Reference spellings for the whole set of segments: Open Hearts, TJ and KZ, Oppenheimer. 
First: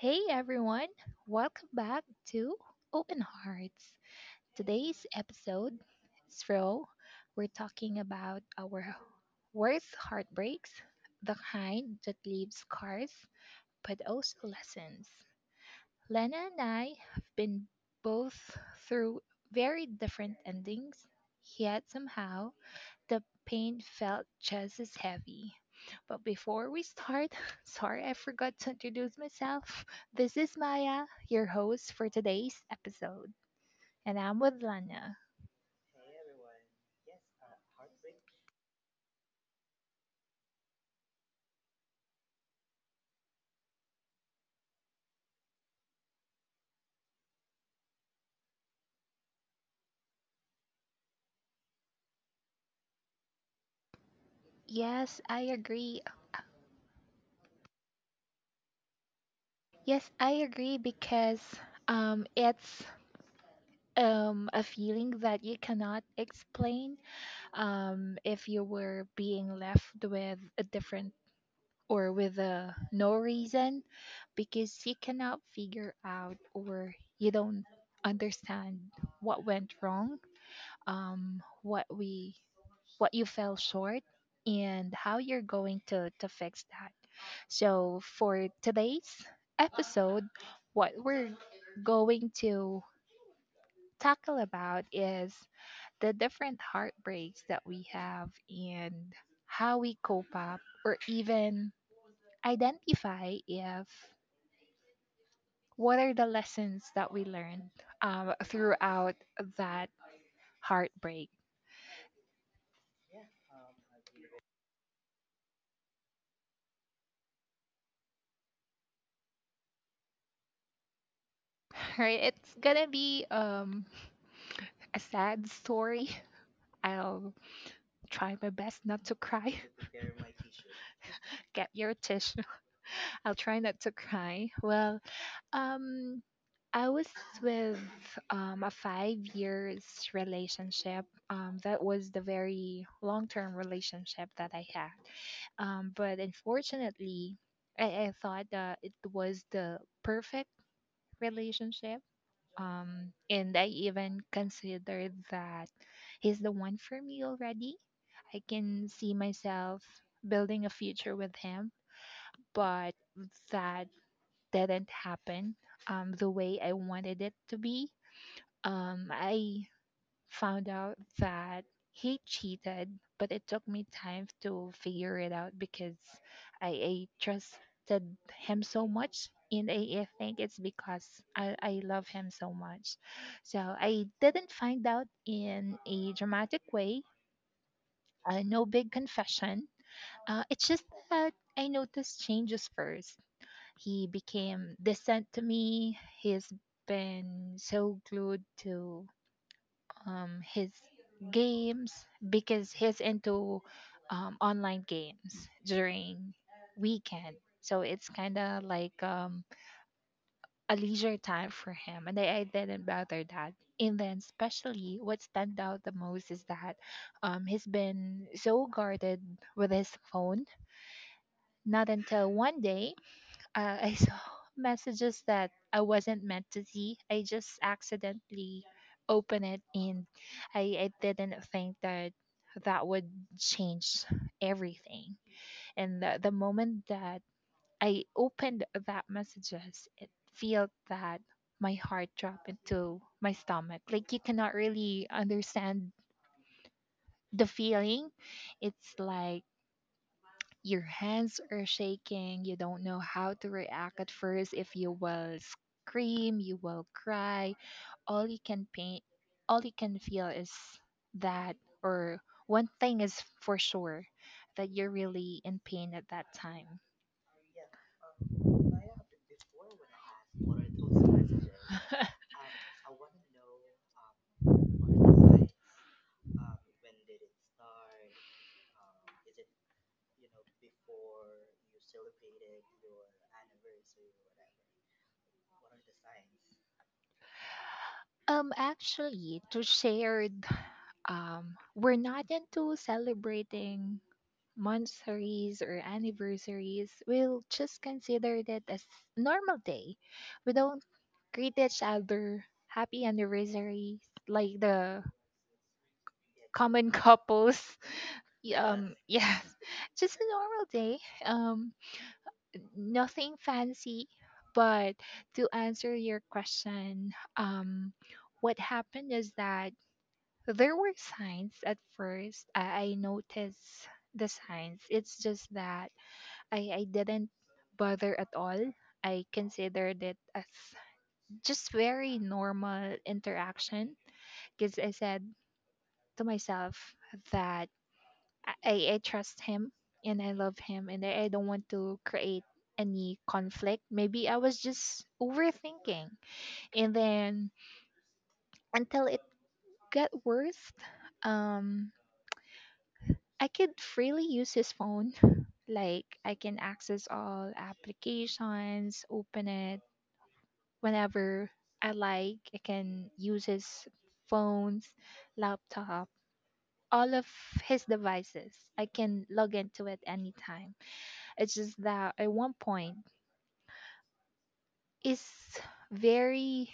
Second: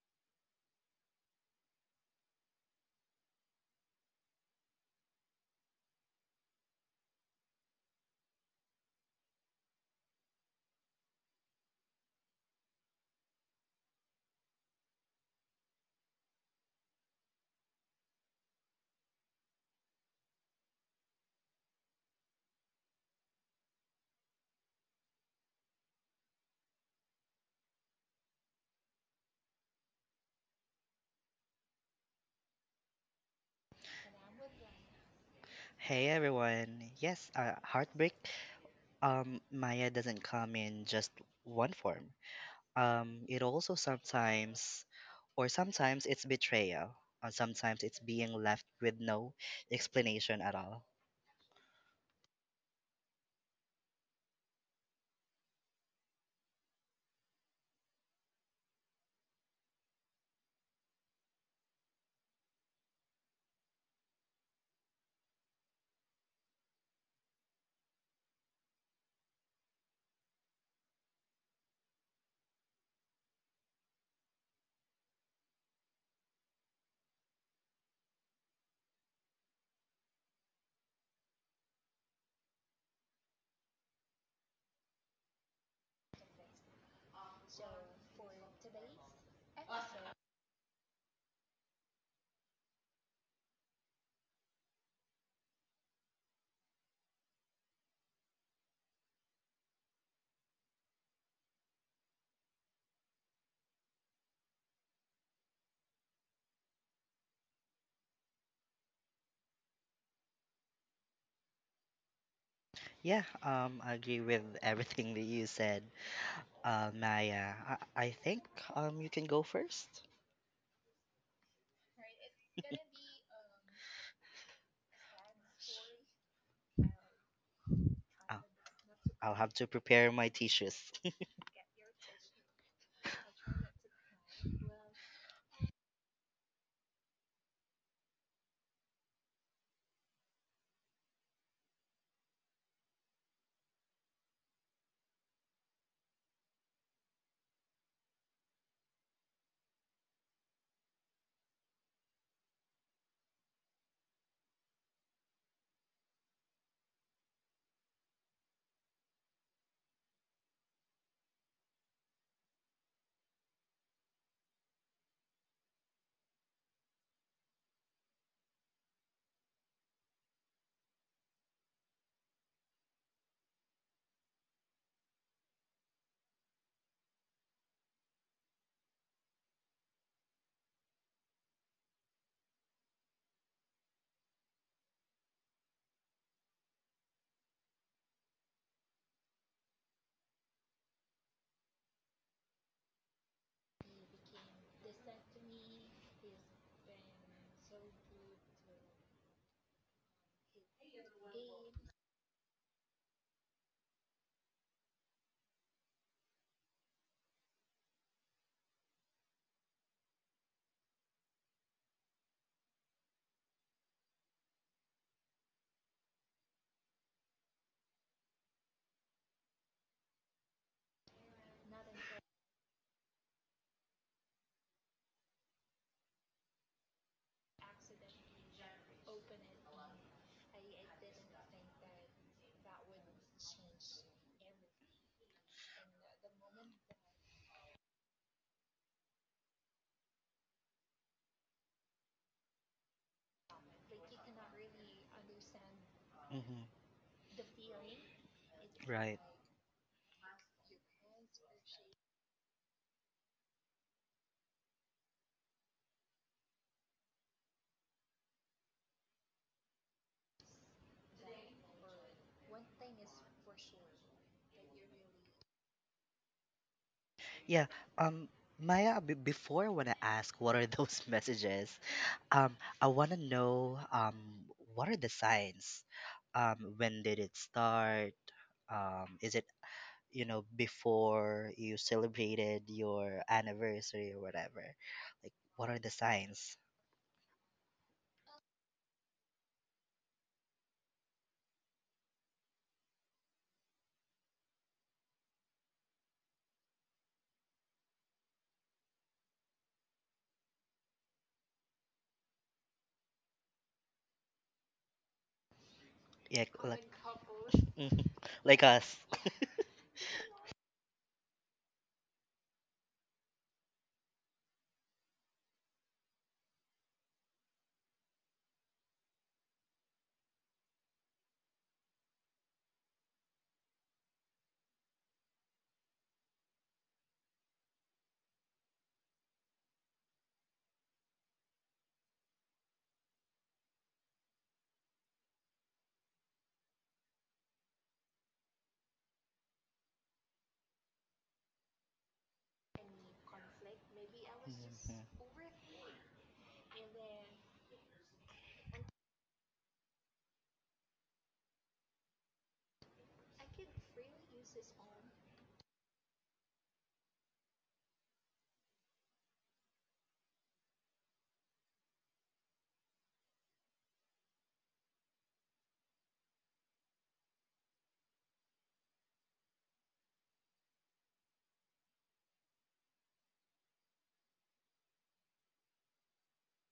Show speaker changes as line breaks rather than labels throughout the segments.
Hey everyone, welcome back to Open Hearts. Today's episode is Fro. We're talking about our worst heartbreaks, the kind that leaves scars but also lessons. Lena and I have been both through very different endings, yet somehow the pain felt just as heavy. But before we start, sorry I forgot to introduce myself. This is Maya, your host for today's episode, and I'm with Lana.
Hey everyone. Yes, heartbreak. Maya doesn't come in just one form. It also sometimes, or sometimes it's betrayal, or sometimes it's being left with no explanation at all.
Yes, I agree. Yes, I agree because it's a feeling that you cannot explain. If you were being left with a different or with a no reason, because you cannot figure out or you don't understand what went wrong, um what we what you fell short and how you're going to fix that. So for today's episode, what we're going to tackle about is the different heartbreaks that we have and how we cope up or even identify if what are the lessons that we learned, throughout that heartbreak.
Yeah, I agree with everything that you said, Maya. I think, you can go first.
Right, it's gonna be a sad story. I'll try
Uh,
my best not to
I'll
cry.
have to prepare my tissues.
Get your tissue. I'll try not to cry. Well, um I was with a 5 years relationship. That was the very long term relationship that I had. But unfortunately, I, I thought that it was the perfect relationship. And I even considered that he's the one for me already. I can see myself building a future with him, but that didn't happen the way I wanted it to be. I found out that he cheated, but it took me time to figure it out because I trusted him so much. And I think it's because I love him so much. So I didn't find out in a dramatic way, no big confession. It's just that I noticed changes first. He became distant to me, he's been so glued to his games, because he's into online games during weekend. So it's kind of like a leisure time for him, and I didn't bother that. And then, especially, what stand out the most is that, he's been so guarded with his phone. Not until one day I saw messages that I wasn't meant to see. I just accidentally opened it, and I didn't think that that would change everything. And the moment that I opened that messages, it felt that my heart dropped into my stomach. Like you cannot really understand
Hmm.
the feeling. It's
Right.
like your hands are shaking. You don't know how to react at first. If you will scream, you will cry. All you can paint, all you can feel is that, or one thing is for sure that you're really in pain at that time.
Yeah. Um, Maya, before I want to ask, what are those messages? I want to know, what are the signs? When did it start? Is it, before you celebrated your anniversary or whatever? Like, what are the signs?
Actually, to share, we're not into celebrating monthsaries or anniversaries. We'll just consider that as normal day. We don't greet each other, happy anniversary, like the
Yeah, like,
common couples.
mhm, like us.
Yeah, just a normal day. Um, nothing fancy, but to answer your question, um, what happened is that there were signs at first. I noticed the signs. It's just that I didn't bother at all. I considered it as just very normal interaction because I said to myself that I, I I trust him and I love him and I don't want to create any conflict. Maybe I was just
Mhm.
overthinking. And then until it got worse, um, I could freely use his phone. Like I can access all applications, open it whenever I like. I can use his phones, laptop, all of his devices. I can log into it anytime. It's just that at one point is very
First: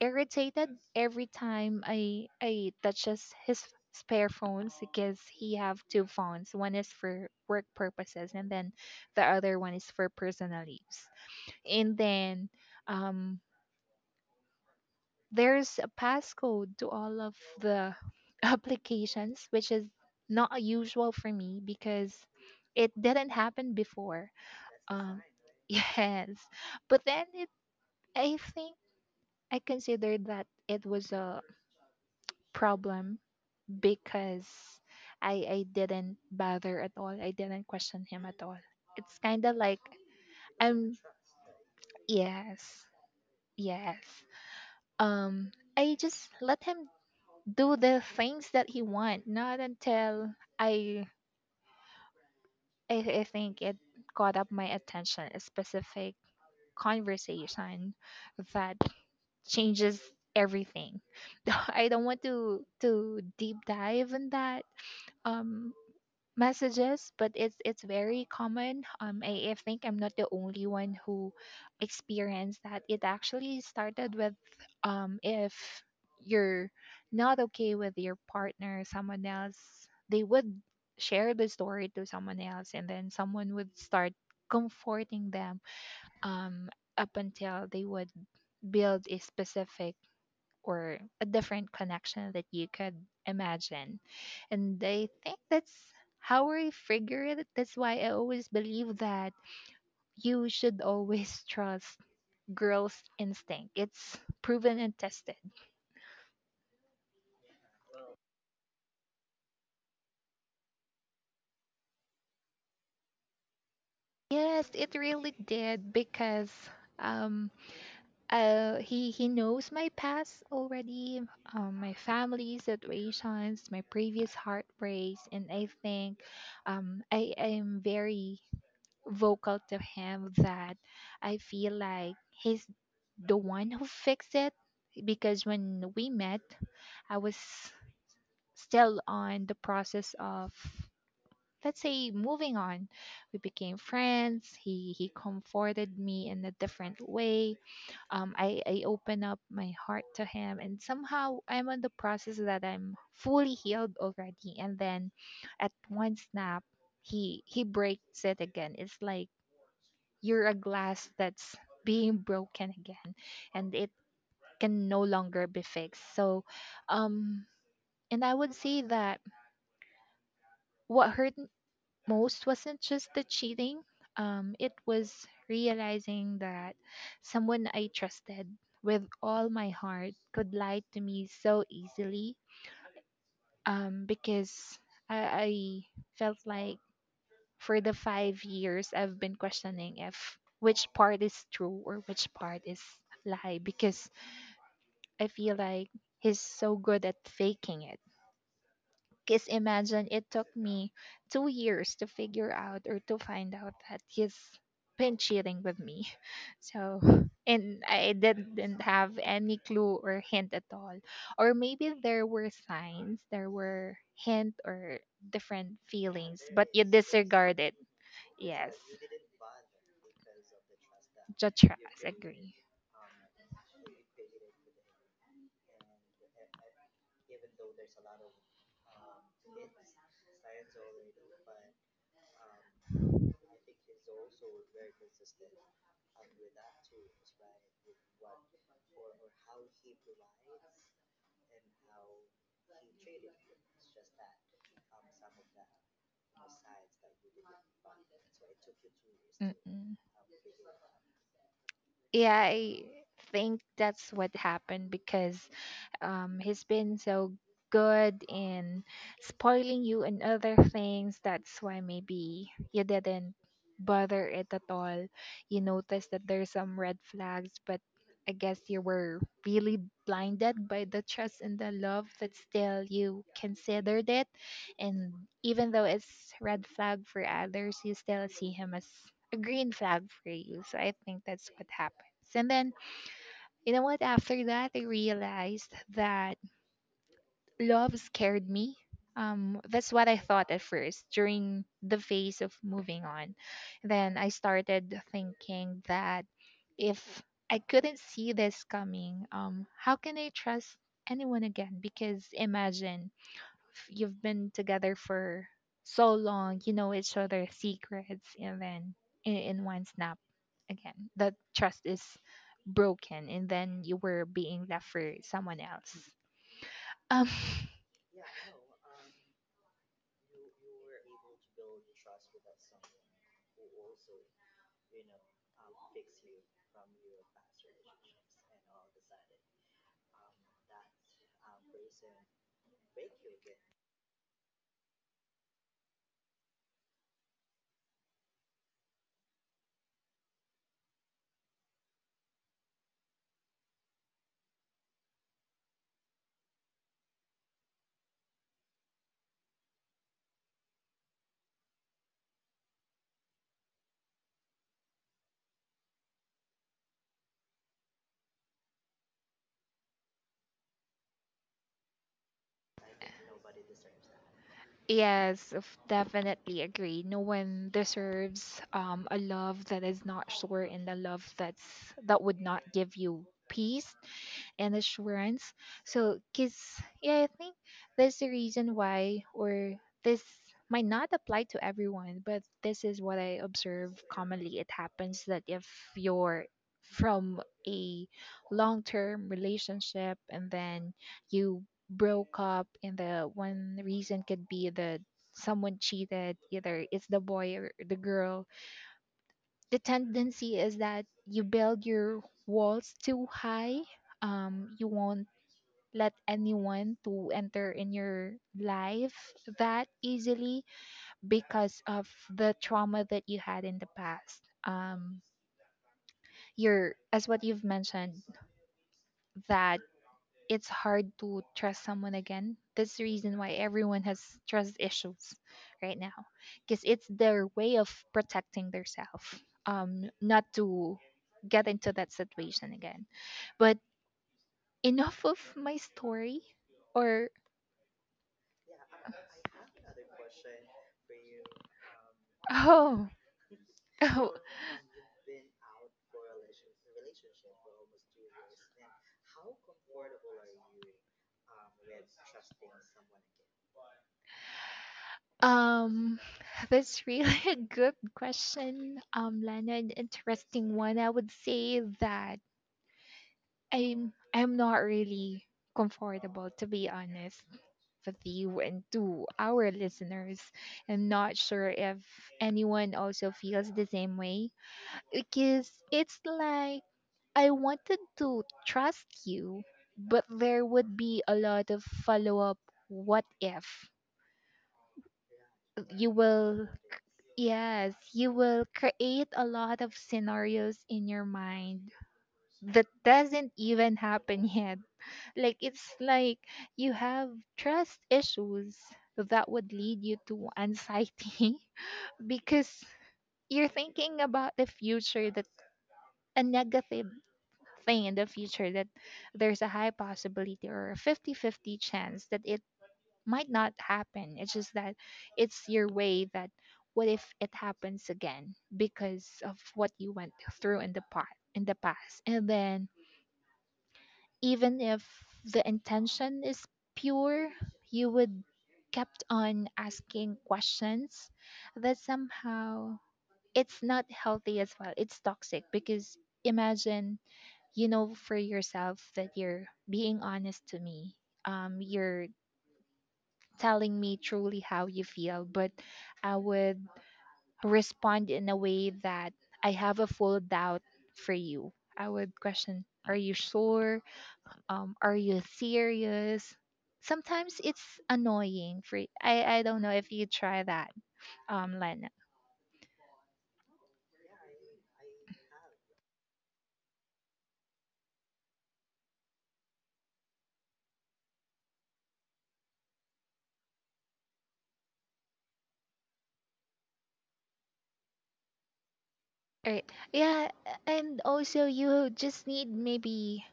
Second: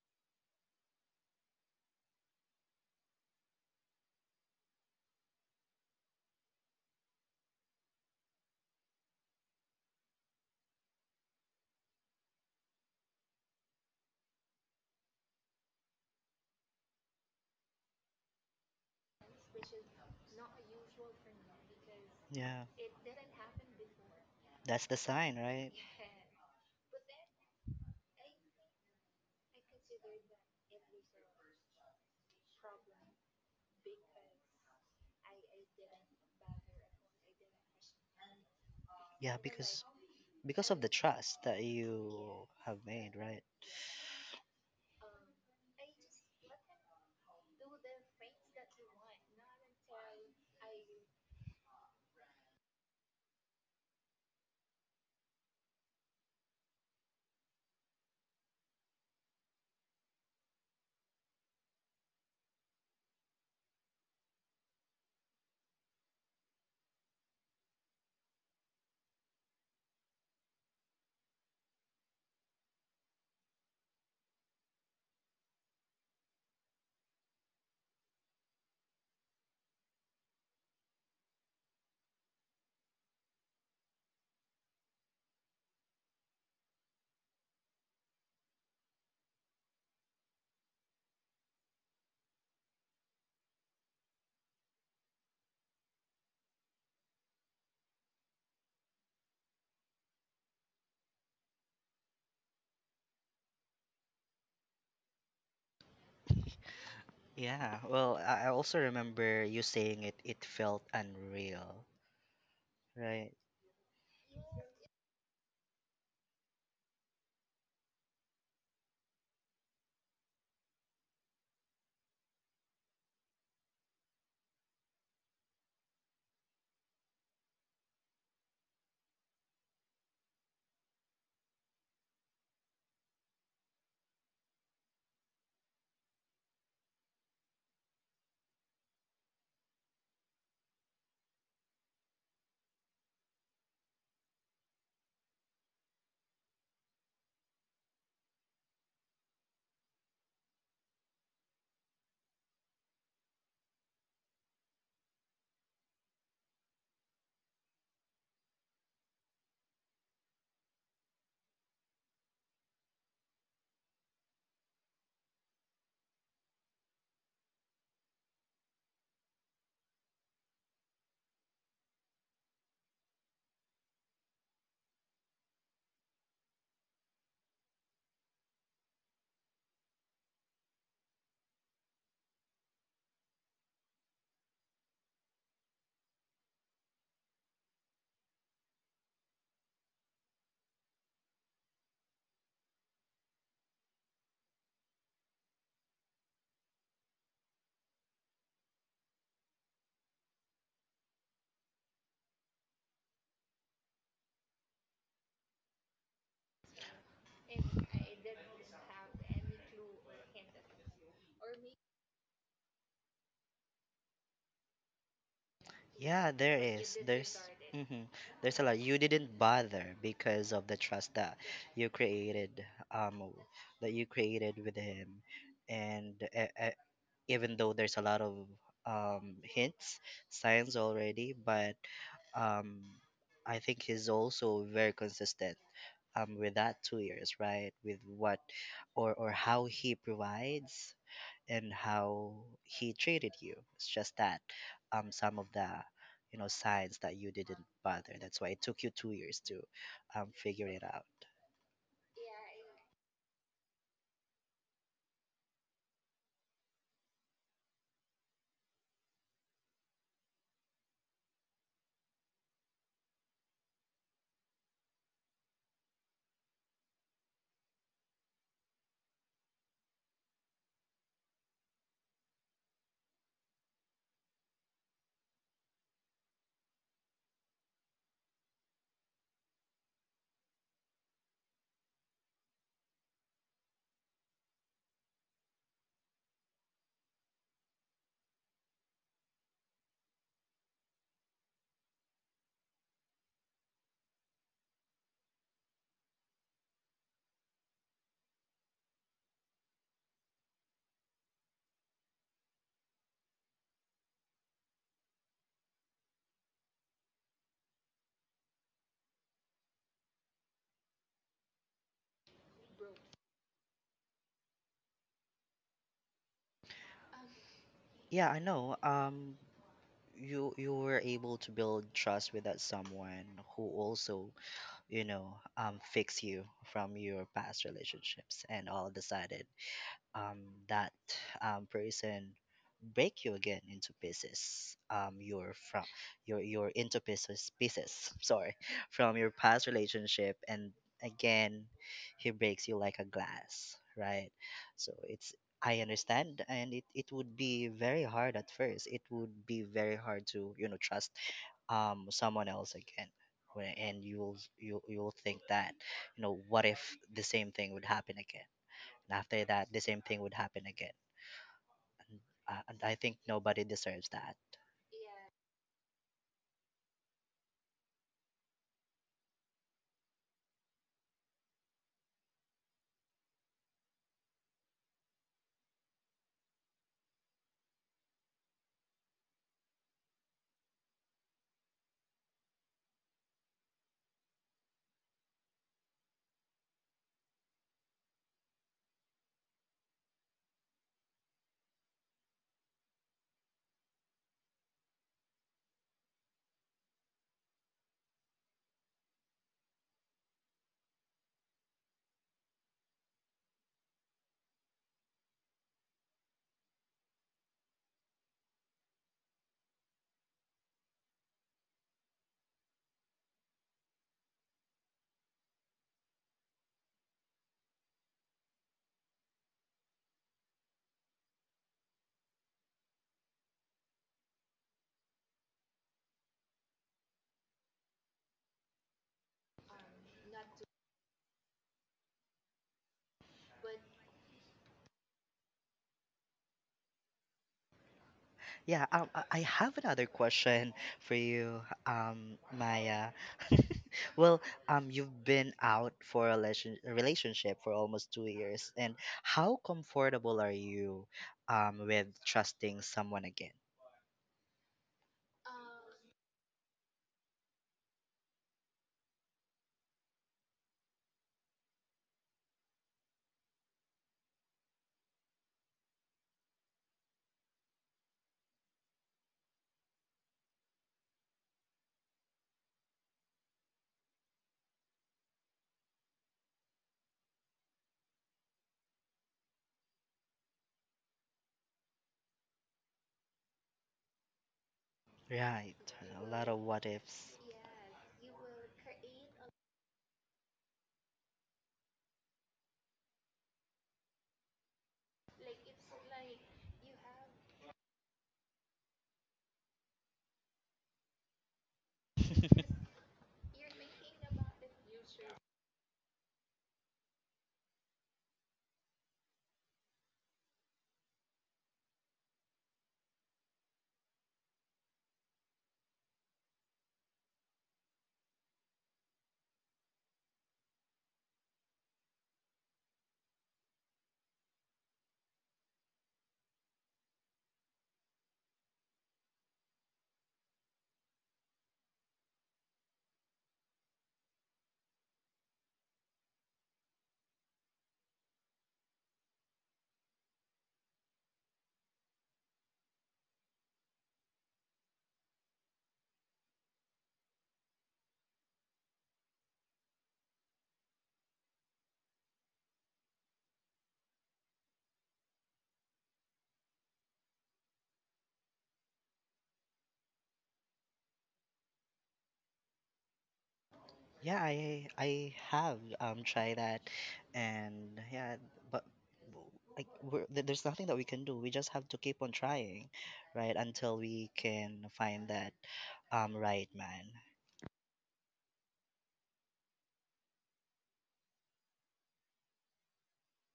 irritated every time I touches his spare phones because he have two phones. One is for work purposes and then the other one is for personal use. And then um there's a passcode to all of the applications, which is not usual for me because
Yeah,
it didn't happen before.
that's the
Um,
sign, right?
yes, but then it, I think I considered that it was a problem because I didn't bother at all. I didn't question him at all. It's
Yeah,
kind of like
because of the
I'm
trust that you have
yes,
made, right?
yes. Um, I just let him do the things that he want, not until I I, I think it caught up my attention, a specific conversation that changes everything. I don't want to deep dive in that. Um messages, but it's very common. I think I'm not the only one who experienced that. It actually started with, if you're not okay with your partner, someone else, they would share the story to someone else, and then someone would start comforting them, um up until they would build a specific or a different connection that you could imagine. And I think that's how I figure it. That's why I always believe that you should always trust girls' instinct. It's proven and tested.
Yeah, well, I also remember you saying it felt unreal, right?
Yes, it really did because, um he knows my past already, my family situations, my previous heartbreaks, and I think, I am very vocal to him that I feel like he's the one who fixed it, because when we met, I was still on the process of, let's say, moving on. We became friends, he comforted me in a different way. I open up my heart to him and somehow I'm on the process that I'm fully healed already, and then at one snap, he breaks it again. It's like you're a glass that's being broken again and it can no longer be fixed. So, um, and I would say that what hurt most wasn't just the cheating, it was realizing that someone I trusted with all my heart could lie to me so easily, because I felt like for the 5 years I've been questioning if which part is true or which part is lie, because I feel like he's so good at faking it. Because imagine it took me 2 years to figure out or to find out that he's been cheating with me. So, and I didn't have any clue or hint at all. Or maybe there were signs, there were hint or different
Yeah,
feelings,
there
but you
is.
disregard it.
Hmm there's a
Yes,
lot. You didn't bother because of the trust that
judge her
you
as
created,
agree.
that you created with him. And even though there's a lot of hints, signs already, but um I think he's also very consistent with that 2 years, right? With what or how he provides and how he treated you. It's just that, some of the signs that you didn't bother. That's why it took you 2 years to,
Mm-mm.
figure it out.
Yeah, I think that's what happened because, he's been so good in spoiling you and other things. That's why maybe you didn't bother it at all. You noticed that there's some red flags, but I guess you were really blinded by the trust and the love that still you considered it. And even though it's red flag for others, you still see him as a green flag for you. So I think that's what happens. And then you know what? After that, I realized that love scared me. That's what I thought at first during the phase of moving on. Then I started thinking that if I couldn't see this coming, how can I trust anyone again? Because imagine if you've been together for so long, you know each other's secrets, and then in one snap, again, that trust is broken, and then you were being left for someone else. Um,
Yeah, I know. You were able to build trust with that someone who also fix you from your past relationships, and all decided, um, that, person break you again into pieces, you're from your into pieces. Sorry, from your past relationship, and again he breaks you like a glass, right? So it's, I understand, and it would be very hard at first. It would be very hard to, trust someone else again, and you'll think that, what if the same thing would happen again? After that, the same thing would happen again. And, uh, and I think nobody deserves that.
Yes, definitely agree. No one deserves, a love that is not sure and a love that's that would not give you peace and assurance. So, kids, yeah, I think that's the reason why, or this might not apply to everyone, but this is what I observe commonly. It happens that if you're from a long term relationship and then you broke up, and the one reason could be that someone cheated, either it's the boy or the girl. The tendency is that you build your walls too high, you won't let anyone to enter in your life that easily because of the trauma that you had in the past. You're, as what you've mentioned, that it's hard to trust someone again. That's the reason why everyone has trust issues right now, because it's their way of protecting themselves, not to get into that situation again. But enough of my story, or
Yeah, I have another question for you,
oh,
Maya.
oh.
Well, you've been out for a relationship for almost 2 years, and how comfortable are you with trusting someone again?
Um, that's really a good question, Leonard. Interesting one. I would say that I'm not really comfortable, to be honest with you and to our listeners. I'm not sure if anyone also feels the same way, because it's like I wanted to trust you, but there would be a lot of follow up. What if
Right,
you
a lot of
will,
what ifs.
yes, you will create a lot of scenarios in your mind that doesn't even happen yet. Like it's like you have trust issues that would lead you to anxiety because you're thinking about the future, that a negative thing in the future, that there's a high possibility or a 50-50 chance that it might not happen. It's just that it's your way that what if it happens again because of what you went through in the part in the past. And then even if the intention is pure, you would kept on asking questions that somehow it's not healthy as well, it's toxic. Because imagine for yourself that you're being honest to me, you're telling me truly how you feel, but I would respond in a way that I have a full doubt for you. I would question, are you sure? Are you serious? Sometimes it's annoying. For I don't know if you try that, Lena.
Yeah, I have tried that, and yeah, but w- like we're, there's nothing that we can do. We just have to keep on trying, right, until we can find that right man.
Right. Yeah, and also you just need maybe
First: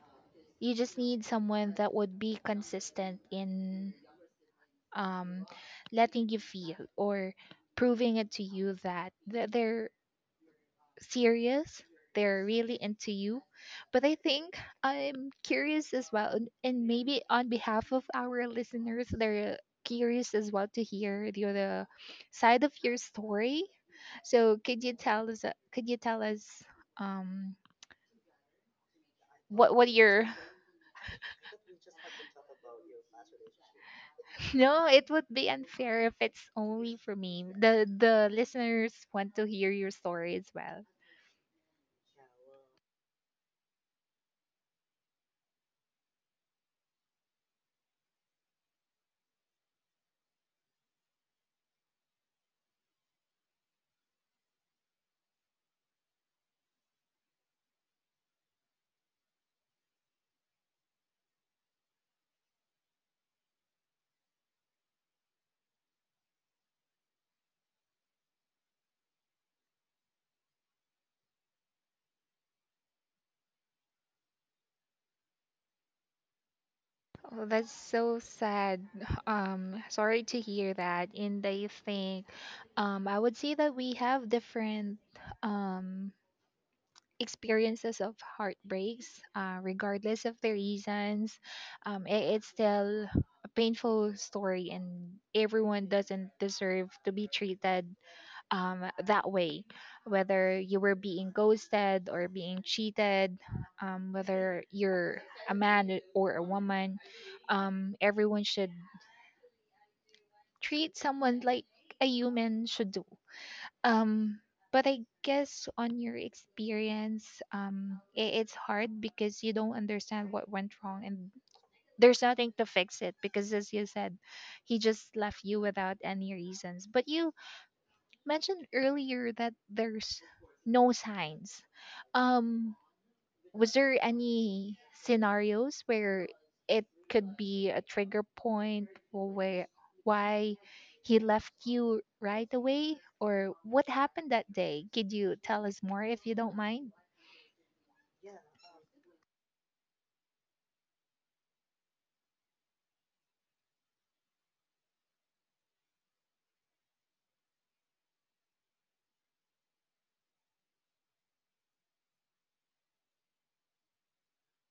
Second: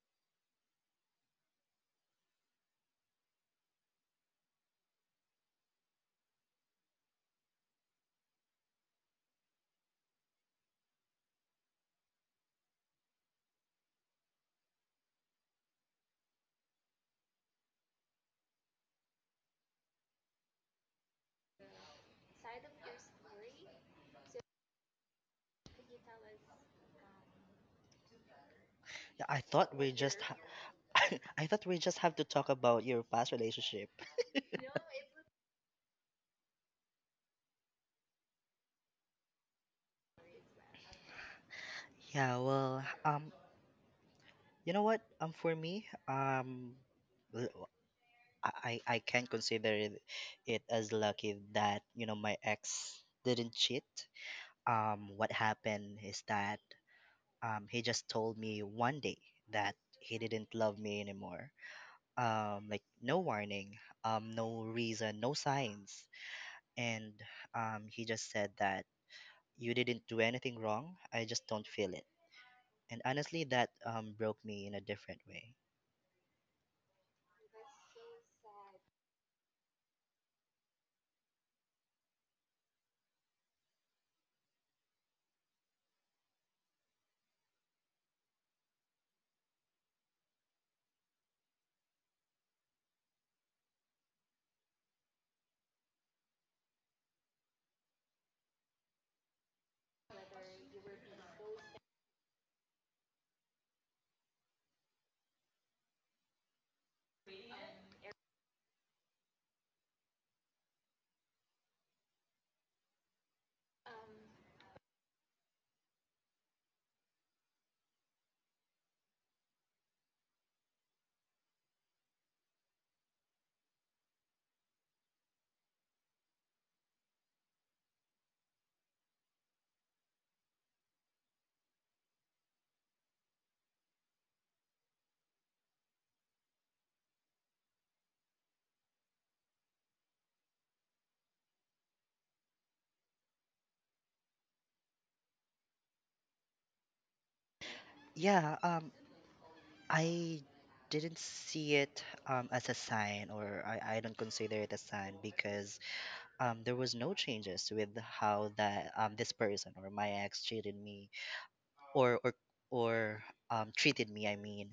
you just need someone that would be consistent in um letting you feel or proving it to you that they're serious, they're really into you. But I think I'm curious as well, and maybe on behalf of our listeners, they're curious as well to hear the other side of your story. So could you tell us, could you tell us um
Yeah, I
what
thought we just
your—
ha- I thought we just have to talk about your past relationship.
No, it would be unfair if it's only for me. The listeners want to hear your story as well.
Yeah, well, you know what? For me, l- I I can consider it as lucky that, my ex didn't cheat. What happened is that, he just told me one day that he didn't love me anymore. Like no warning, no reason, no signs, and, he just said that you didn't do anything wrong. I just don't feel it. And honestly, that, broke me in a different way.
Oh, that's so sad. Sorry to hear that. And I think I would say that we have different um, experiences of heartbreaks, regardless of the reasons. It's still a painful story, and everyone doesn't deserve to be treated that way, whether you were being ghosted or being cheated, whether you're a man or a woman, everyone should treat someone like a human should do. Um, but I guess on your experience, I it's hard because you don't understand what went wrong, and there's nothing to fix it because, as you said, he just left you without any reasons. But you mentioned earlier that there's no signs. Um, was there any scenarios where it could be a trigger point, or where why he left you right away, or what happened that day? Could you tell us more if you don't mind?
Yeah, I didn't see it, as a sign, or I don't consider it a sign because, there was no changes with how that, this person or my ex treated me, or or or treated me. I mean,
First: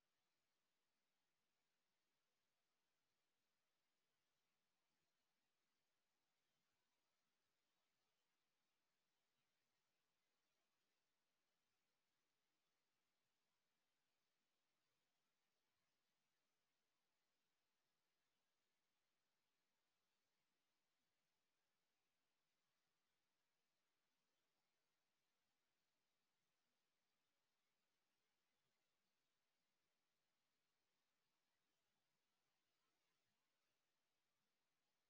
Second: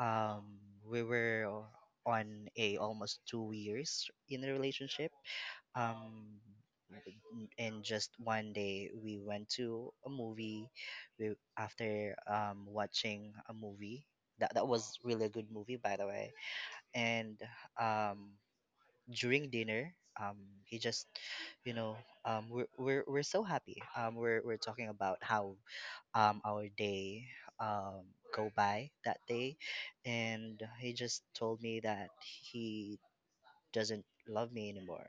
um, we were on a almost 2 years in a relationship. Um, and just one day we went to a movie. We After watching a movie, that was really a good movie by the way, and, um, during dinner, um he just, you know we're so happy, we're talking about how, our day, um go by that day, and he just told me that he doesn't love me anymore.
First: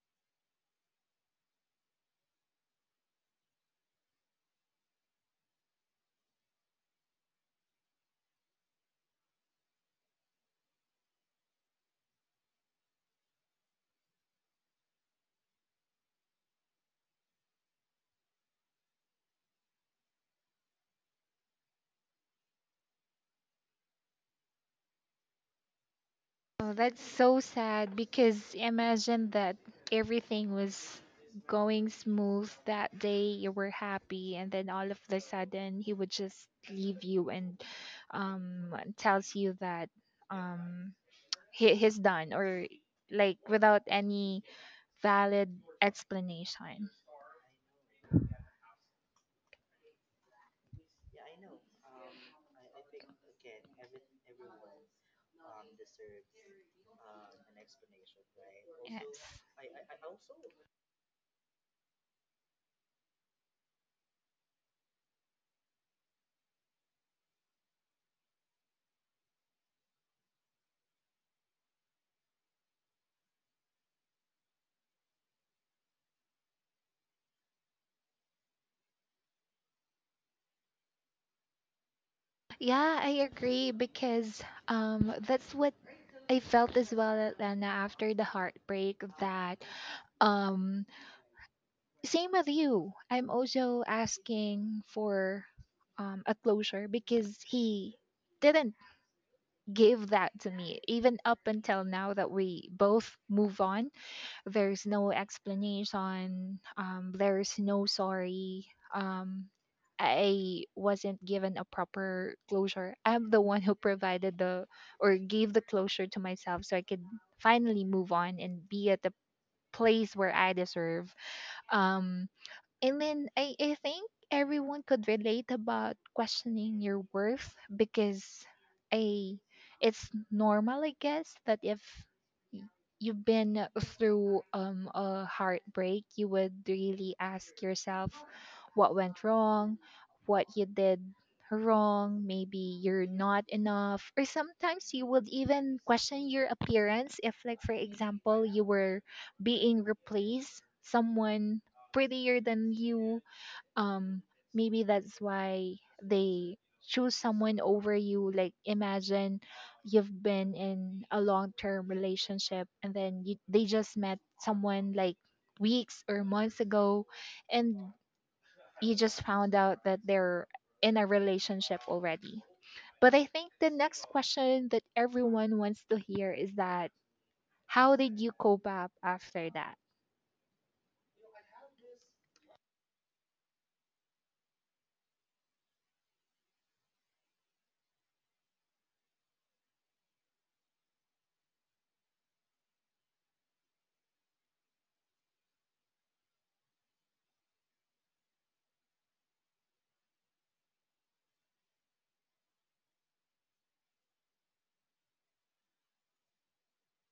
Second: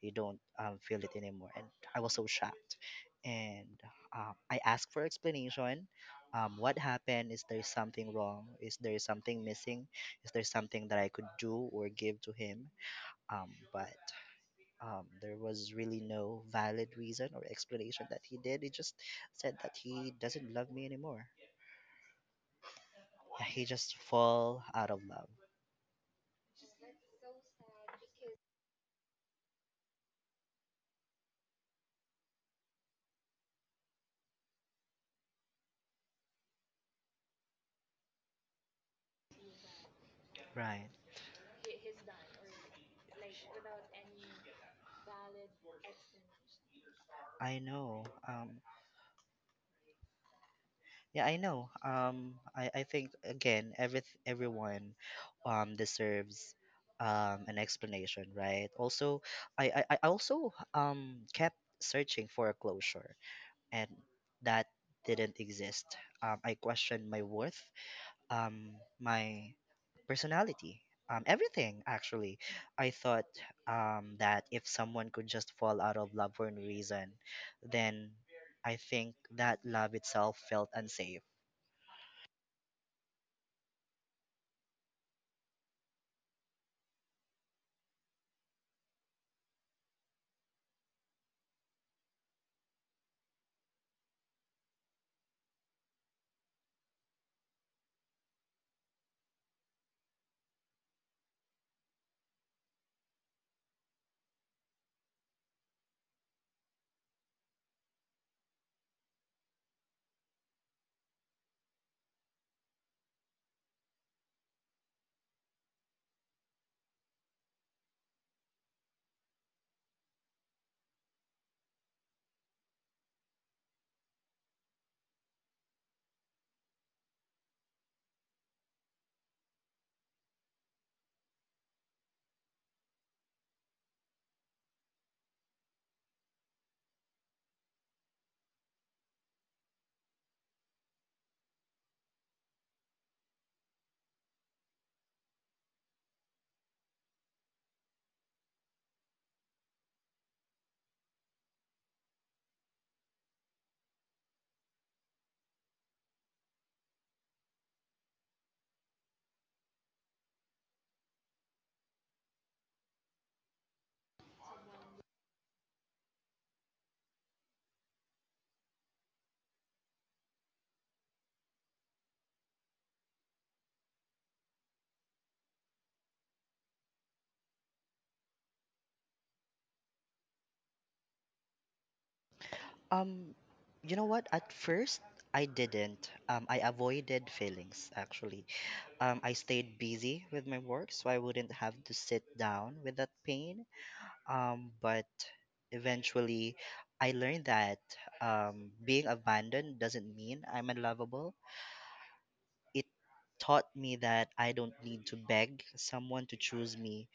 He don't, feel it anymore, and I was so shocked, and, I asked for explanation, what happened, is there something wrong, is there something missing, is there something that I could do or give to him? But there was really no valid reason or explanation that he did. He just said that he doesn't love me anymore. Yeah, he just fall out of love.
Oh, that's so sad, because imagine that everything was going smooth that day, you were happy, and then all of the sudden he would just leave you and tells you that
Right.
um he, he's done, or like without any valid explanation.
I know. Yeah, I know. I think again, everyone, deserves an explanation, right?
Yes.
Also, I also kept searching for a closure, and that didn't exist. I questioned my worth, um, my personality, everything actually. I thought, that if someone could just fall out of love for no reason, then I think that love itself felt unsafe.
Yeah, I agree, because that's what I felt as well, Lena, after the heartbreak. That um same with you. I'm also asking for a closure because he didn't give that to me. Even up until now that we both move on, there's no explanation. There's no sorry. Um, I wasn't given a proper closure. I'm the one who provided the or gave the closure to myself so I could finally move on and be at the place where I deserve. Um, and then I think everyone could relate about questioning your worth. Because I, it's normal, I guess, that if y- you've been through a heartbreak, you would really ask yourself what went wrong, what you did wrong. Maybe you're not enough, or sometimes you would even question your appearance if, like, for example, you were being replaced, someone prettier than you. Um, Maybe that's why they choose someone over you. Like, imagine you've been in a long term relationship, and then you, they just met someone like weeks or months ago, and you just found out that they're in a relationship already. But I think the next question that everyone wants to hear is that how did you cope up after that?
Um, you know what? At first, I didn't. I avoided feelings actually. I stayed busy with my work, so I wouldn't have to sit down with that pain. But eventually, I learned that, being abandoned doesn't mean I'm unlovable. It taught me that I don't need to beg someone to choose me.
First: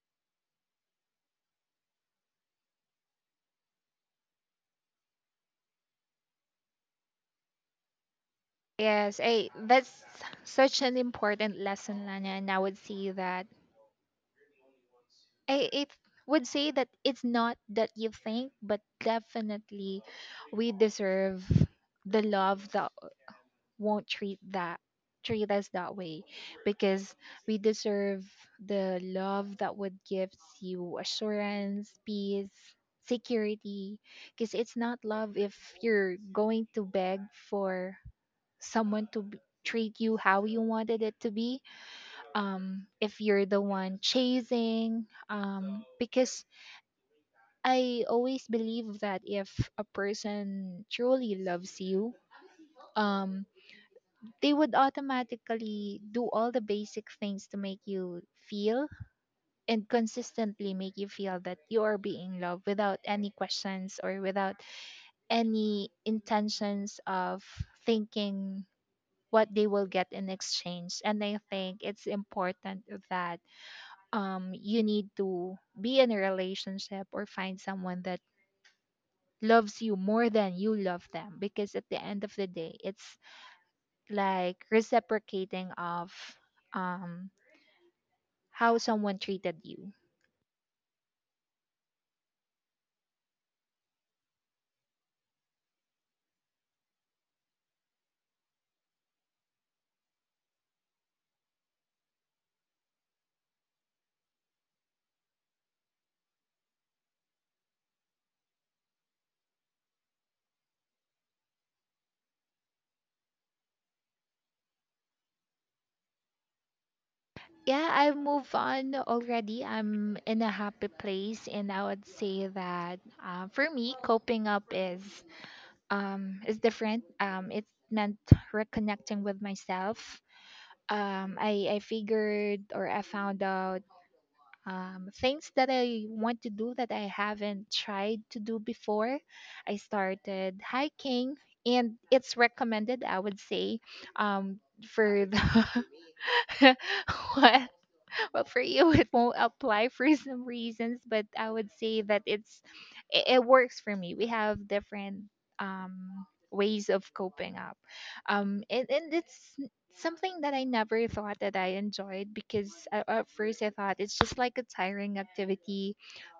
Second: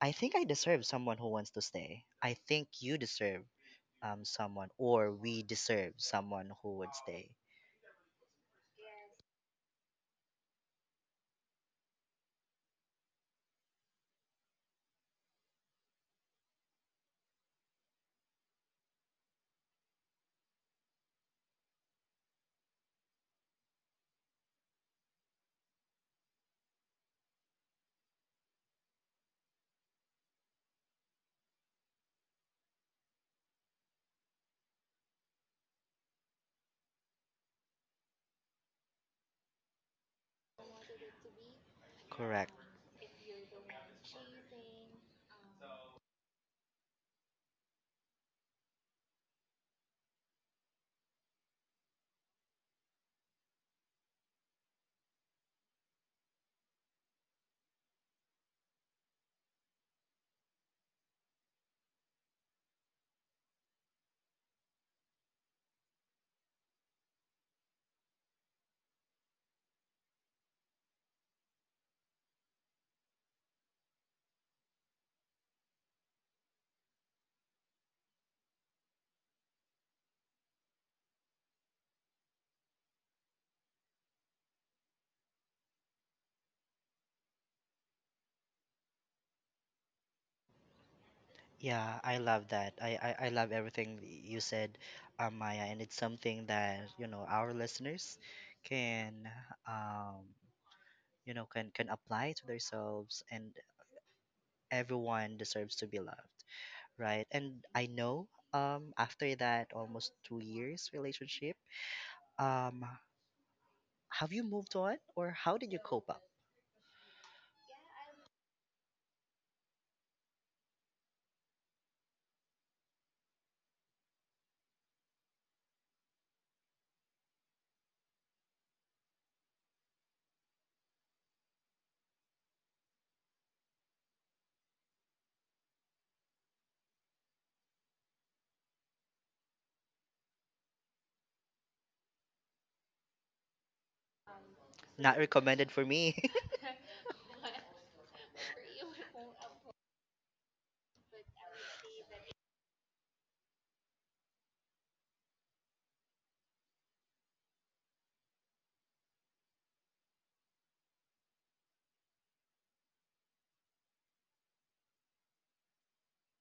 I think I deserve someone who wants to stay. I think you deserve someone, or we deserve someone who would stay.
Yes, I, that's such an important lesson, Lana, and I would say that I it would say that it's not that you think, but definitely we deserve the love that won't treat that treat us that way. Because we deserve the love that would give you assurance, peace, security. Because it's not love if you're going to beg for someone to treat you how you wanted it to be.
Correct.
If you're the one chasing, because I always believe that if a person truly loves you, um, they would automatically do all the basic things to make you feel and consistently make you feel that you are being loved, without any questions or without any intentions of thinking what they will get in exchange. And I think it's important that you need to be in a relationship or find someone that loves you more than you love them, because at the end of the day it's like reciprocating of um how someone treated you.
Yeah, I love that. I love everything you said, Maya, and it's something that, you know, our listeners can, um, can apply to themselves, and everyone deserves to be loved. Right. And I know after that almost 2 years relationship, um have you moved on or how did you cope up?
Yeah, I've moved on already. I'm in a happy place, and I would say that for me, coping up is different. It meant reconnecting with myself. I figured, or I found out things that I want to do that I haven't tried to do before. I started hiking, and it's recommended, I would say, um,
Not
for the—
recommended for me.
What? Well, for you, it won't apply for some reasons, but I would say that it works for me. We have different ways of coping up, and it's something that I never thought that I enjoyed, because at first I thought it's just like a tiring activity,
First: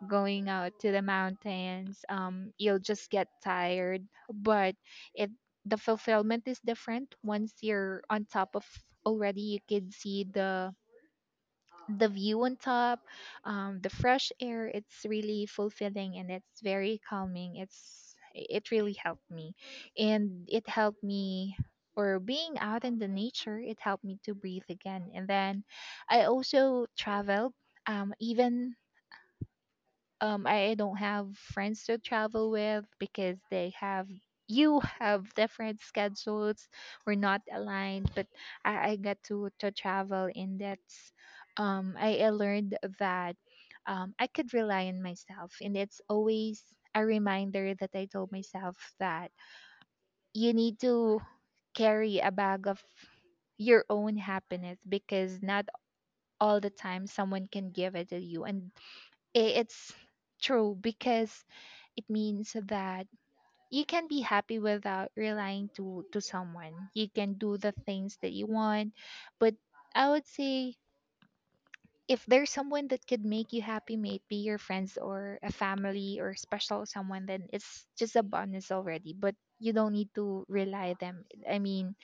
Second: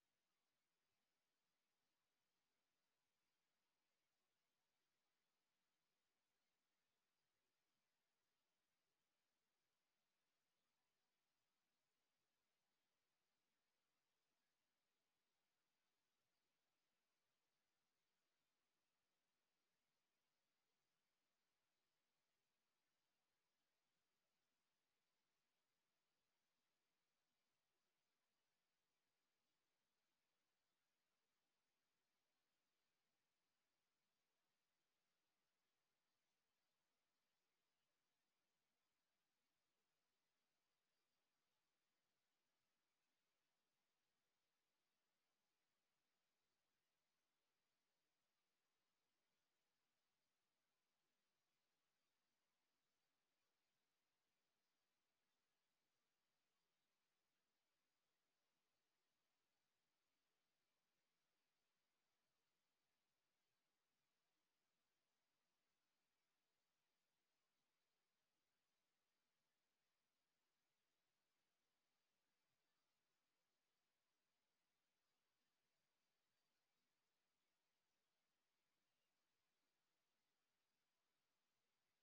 going out to the mountains. You'll just get tired, but it, the fulfillment is different once you're on top of already, you can see the view on top, the fresh air. It's really fulfilling and it's very calming. It's, it really helped me, and it helped me. Or being out in the nature, it helped me to breathe again. And then I also traveled. Even I don't have friends to travel with, because they have you have different schedules, we're not aligned, but I get to travel, and that's I learned that I could rely on myself, and it's always a reminder that I told myself that you need to carry a bag of your own happiness, because not all the time someone can give it to you. And it's true, because it means that you can be happy without relying to someone, you can do the things that you want. But I would say if there's someone that could make you happy, maybe your friends or a family or special someone, then it's just a bonus already, but you don't need to rely them. I mean,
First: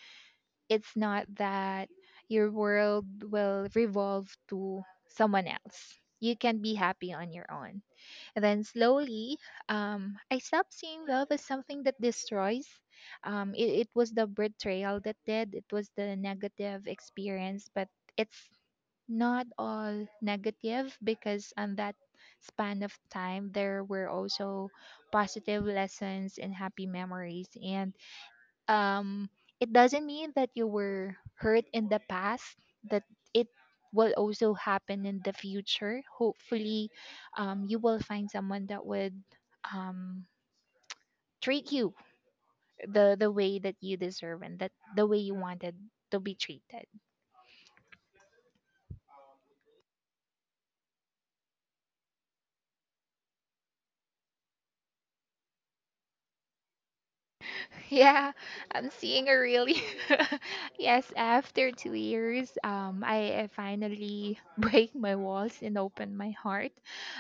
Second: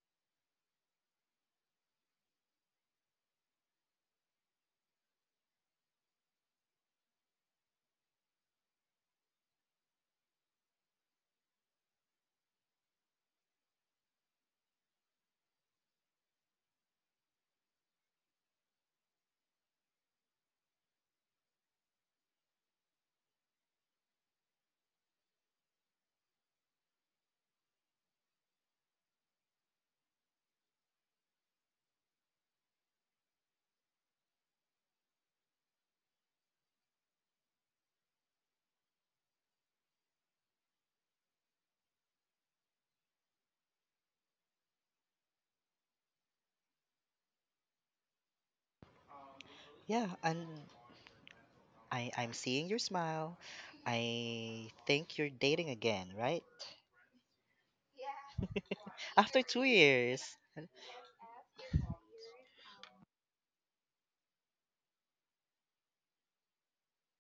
it's not that your world will revolve to someone else, you can be happy on your own. Then slowly, I stopped seeing love as something that destroys. It was the betrayal that did, it was the negative experience, but it's not all negative, because on that span of time there were also positive lessons and happy memories. And um it doesn't mean that you were hurt in the past that it will also happen in the future. Hopefully you will find someone that would um treat you the way that you deserve, and that the way you wanted to be treated.
Yeah, and I'm seeing your smile. I think you're dating again, right?
Yeah, I'm seeing a
After two
really
years. and-
yes. After 2 years, I finally break my walls and open my heart.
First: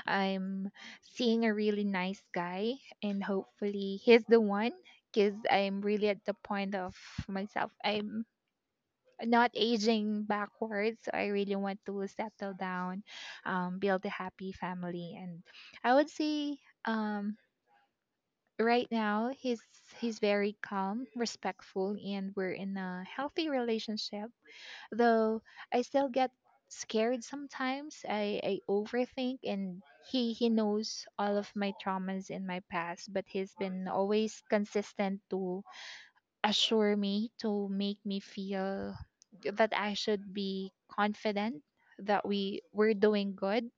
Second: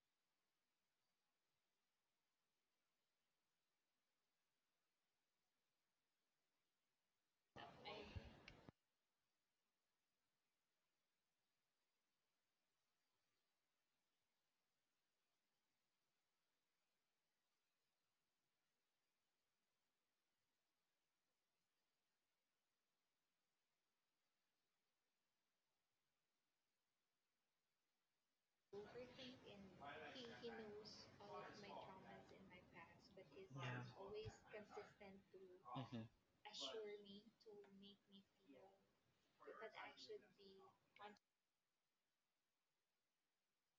I'm seeing a really nice guy, and hopefully he's the one. Cause I'm really at the point of myself. I'm not aging backwards, so I really want to settle down, build a happy family, and I would say. Um, right now he's very calm, respectful, and we're in a healthy relationship, though I still get scared sometimes. I overthink, and he knows all of my traumas in my past, but he's been always
Yeah.
consistent to
Mm-hmm.
assure me, to make me feel that I should be confident that we're doing good.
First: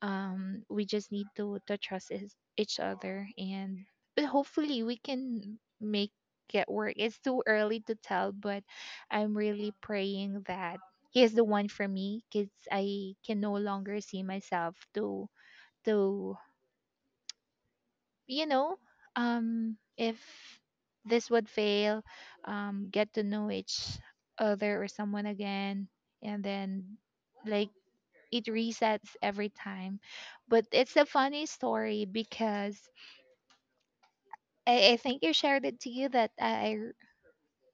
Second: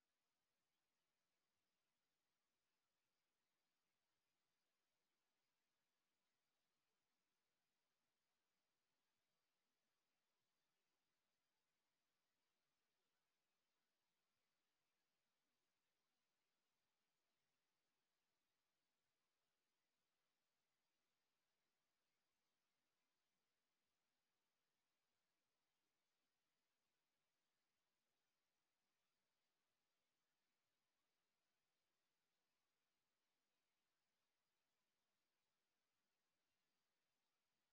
We just need to trust is, each other, and but hopefully we can make it work. It's too early to tell, but I'm really praying that he is the one for me, because I can no longer see myself to to you know, if this would fail, get to know each other or someone again, and then like it resets every time. But it's a funny story because I think you shared it to you that I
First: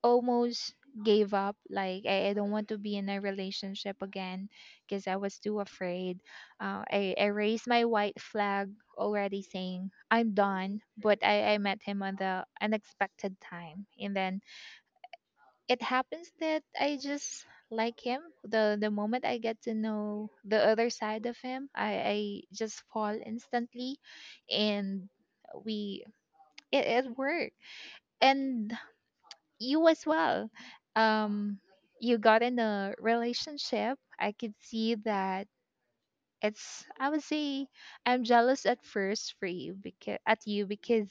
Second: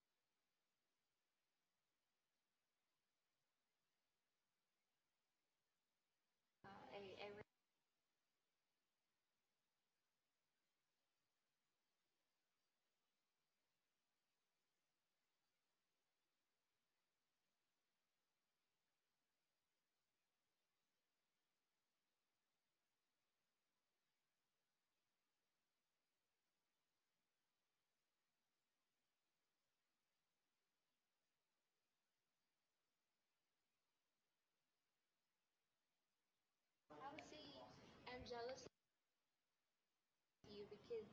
almost gave up. Like I don't want to be in a relationship again because I was too afraid. I raised my white flag already, saying I'm done. But I met him on the unexpected time, and then it happens that I just like him. The moment I get to know the other side of him, I just fall instantly, and we, it worked. And you as well. Um, you got in a relationship. I could see that it's, I would say I'm jealous at first for you, because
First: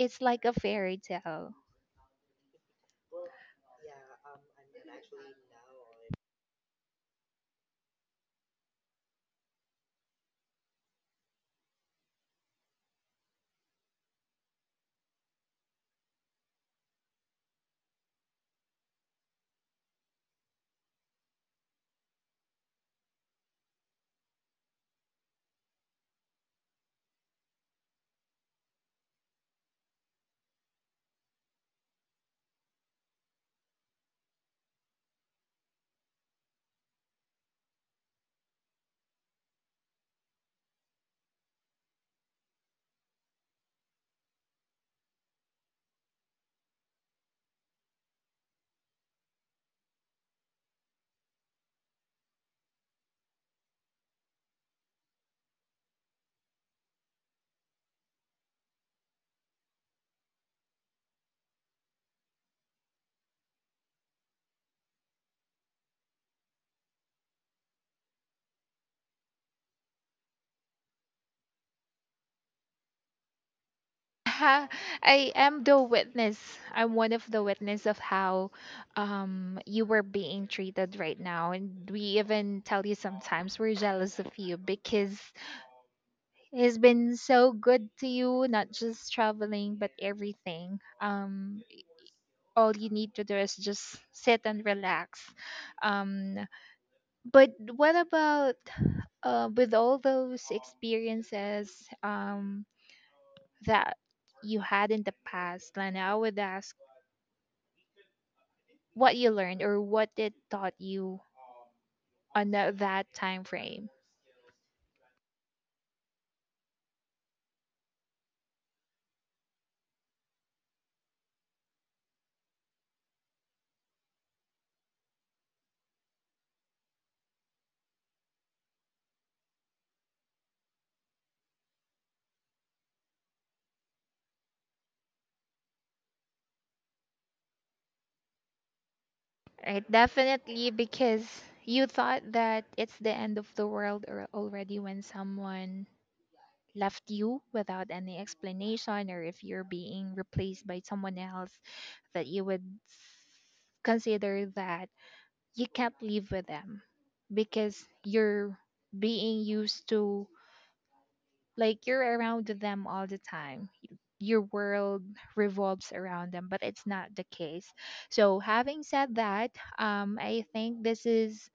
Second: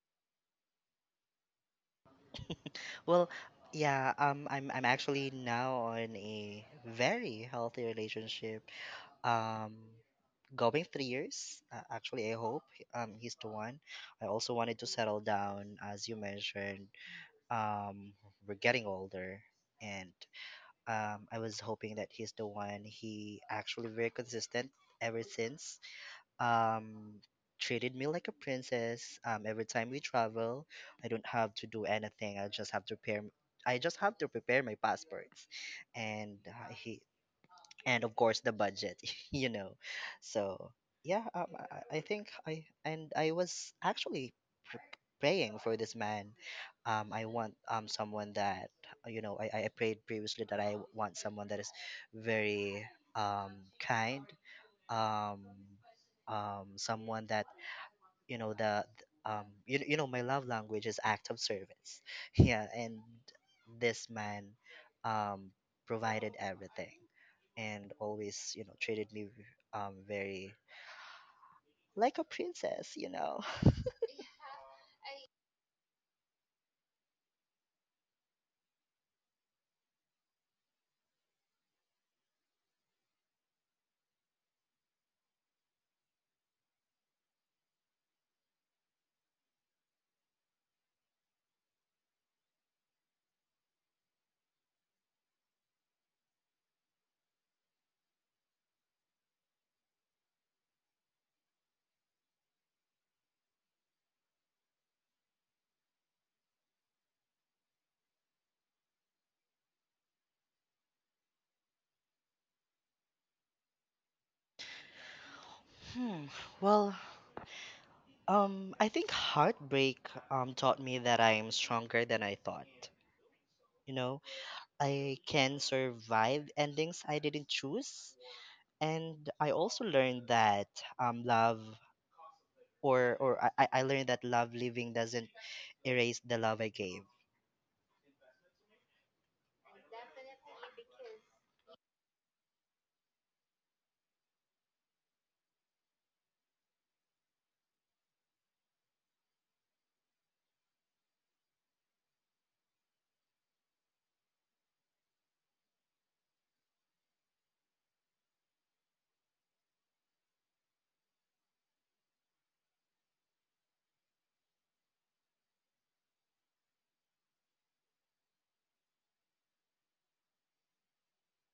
it's like a fairy tale.
Well, yeah, I'm actually now in a very healthy relationship. Um going 3 years. Actually, I hope he's the one. I also wanted to settle down as you mentioned. Um we're getting older, and I was hoping that he's the one. He actually very consistent ever since, um treated me like a princess every time we travel. I don't have to do anything. I just have to prepare my passports, and uh, he and of course the budget. you know so yeah, I think, I was actually pr- praying for this man. I want someone that, you know, I prayed previously that I want someone that is very um kind, um someone that, you know, you know my love language is act of service. Yeah, and this man um provided everything, and always, you know, treated me very, like a princess, you know.
Ha, I am the witness. I'm one of the witness of how you were being treated right now, and we even tell you sometimes we're jealous of you because it's been so good to you, not just traveling, but everything. All you need to do is just sit and relax. Um, but what about with all those experiences, um, that you had in the past, Lana? I would ask what you learned or what it taught you on that time frame.
hmm well, I think heartbreak taught me that I am stronger than I thought. You know, I can survive endings I didn't choose, and I also learned that love, or I learned that love living doesn't erase the love I gave.
Right, definitely, because you thought that it's the end of the world or already when someone left you without any explanation, or if you're being replaced by someone else, that you would consider that you can't live with them because you're being used to, like, you're around them all the time, your world revolves around them, but it's not the case. So having said that, I think this is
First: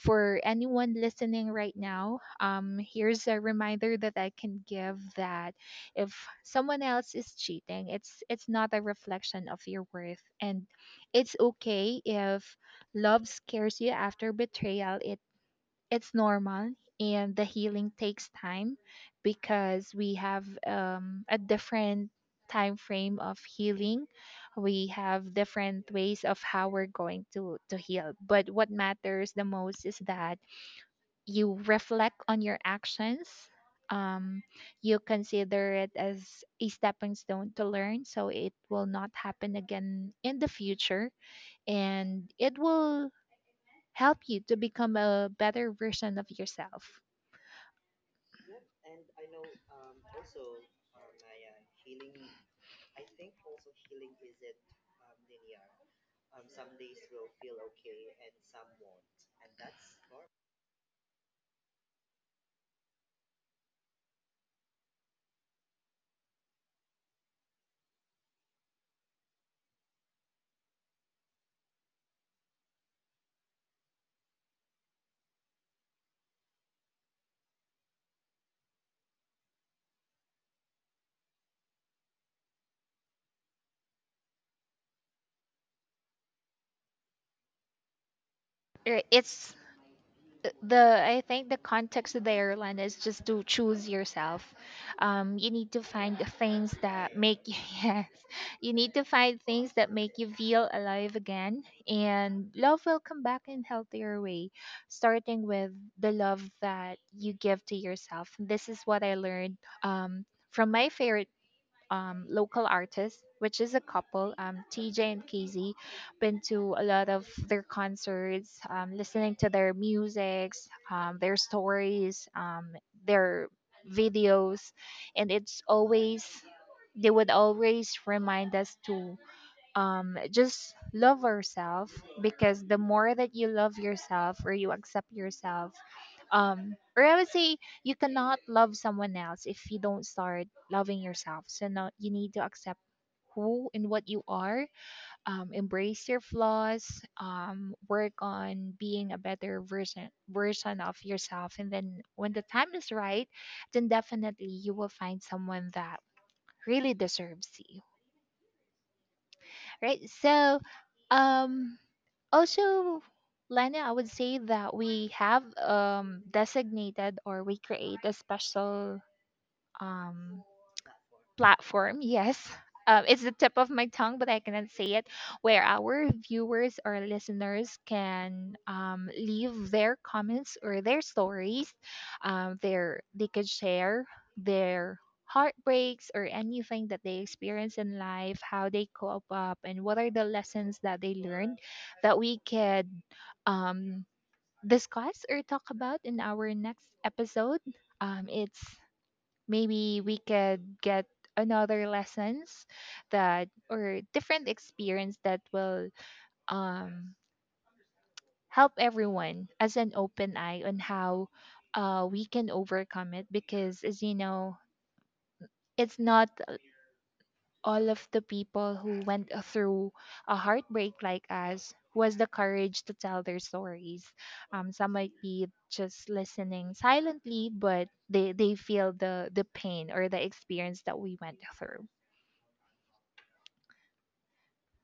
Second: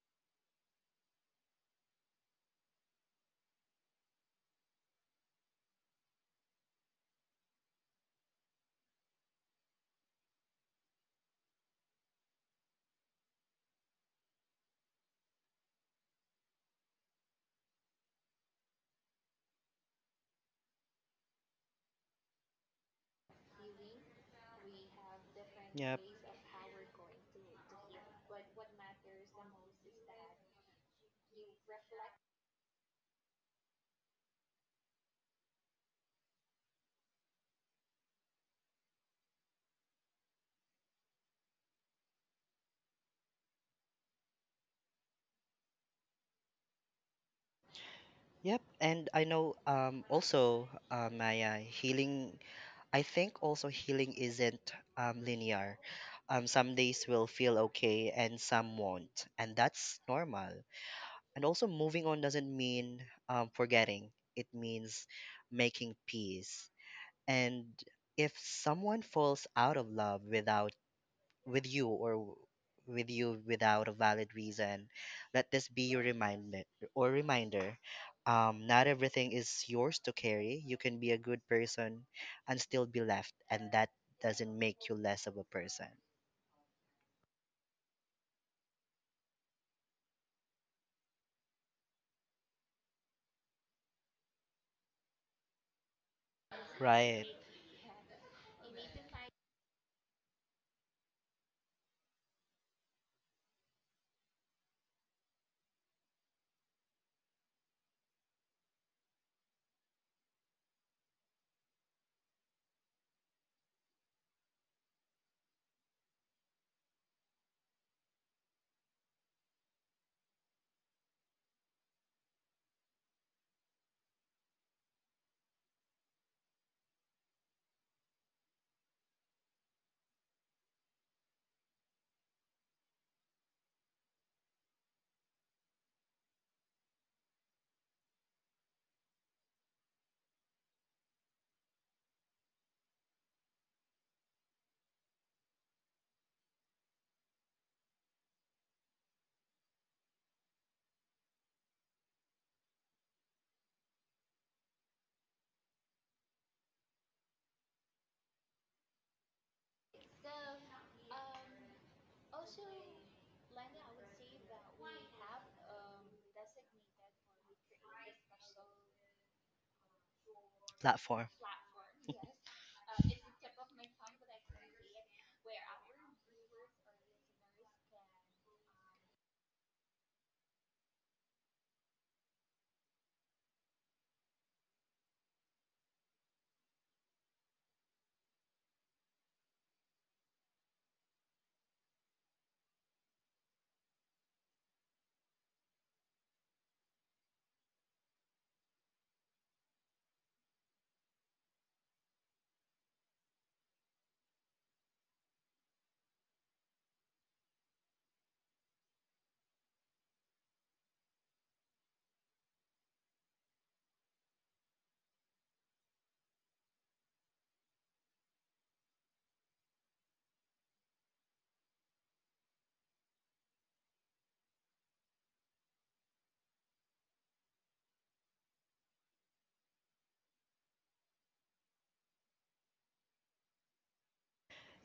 for anyone listening right now, here's a reminder that I can give, that if someone else is cheating, it's not a reflection of your worth, and it's okay if love scares you after betrayal. It's normal, and the healing takes time because we have a different time frame of healing. We have different
Yep.
ways of how we're going to heal, but what matters the most is that you reflect on your actions. um, you consider it as a stepping stone to learn so it will not happen again in the future, and it will help you to become a better version of yourself.
Yep. And I know, also, Maya, healing, I think also healing isn't, linear. Some days will feel okay and some won't, and that's normal. And also, moving on doesn't mean, forgetting, it means making peace. And if someone falls out of love without with you or w- with you without a valid reason, let this be your reminder. Not everything is yours to carry. You can be a good person and still be left, and that doesn't make you less of a person,
It's, the I think the context of the airline is just to choose yourself. You need to find the things that
right?
make you yes, you need to find things that make you feel alive again, and love will come back in healthier way, starting with the love that you give to yourself. This is what I learned um, from my favorite local artists, which is a couple, TJ and KZ. Been to a lot of their concerts, listening to their musics, their stories, their videos, and it's always, they would always remind us to just love ourselves, because the more that you love yourself or you accept yourself, or I would say, you cannot love someone else if you don't start loving yourself, so now you need to accept who and what you are. Embrace your flaws. Work on being a better version of yourself, and then when the time is right, then definitely you will find someone that really deserves you, right? So um also, Lena, I would say that we have designated, or we create a special, um,
Platform.
platform, yes. It's the tip of my tongue, but I cannot say it, where our viewers or listeners can leave their comments or their stories. Their they could share their heartbreaks or anything that they experience in life, how they cope up, and what are the lessons that they learned that we could um, discuss or talk about in our next episode. It's, maybe we could get another lessons that, or different experience that will um help everyone as an open eye on how we can overcome it, because as you know, it's not all of the people who went through a heartbreak like us who has the courage to tell their stories. Some might be just listening silently, but they feel the pain or the experience that we went through.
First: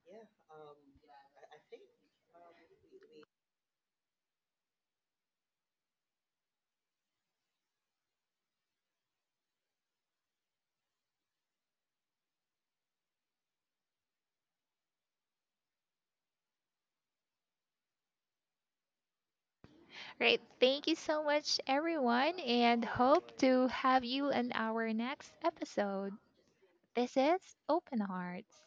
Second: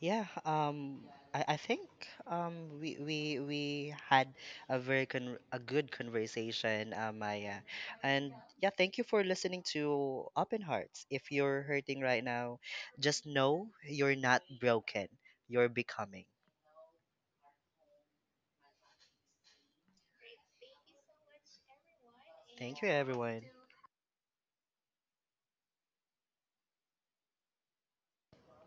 Yeah, I think, we had a very con a good conversation, Maya. And yeah, thank you for listening to Open Hearts. If you're hurting right now, just know you're not broken. You're becoming.
Great. Thank you so much, everyone,
Thank
and
you,
hope
everyone.
to have you in our next episode. This is Open Hearts.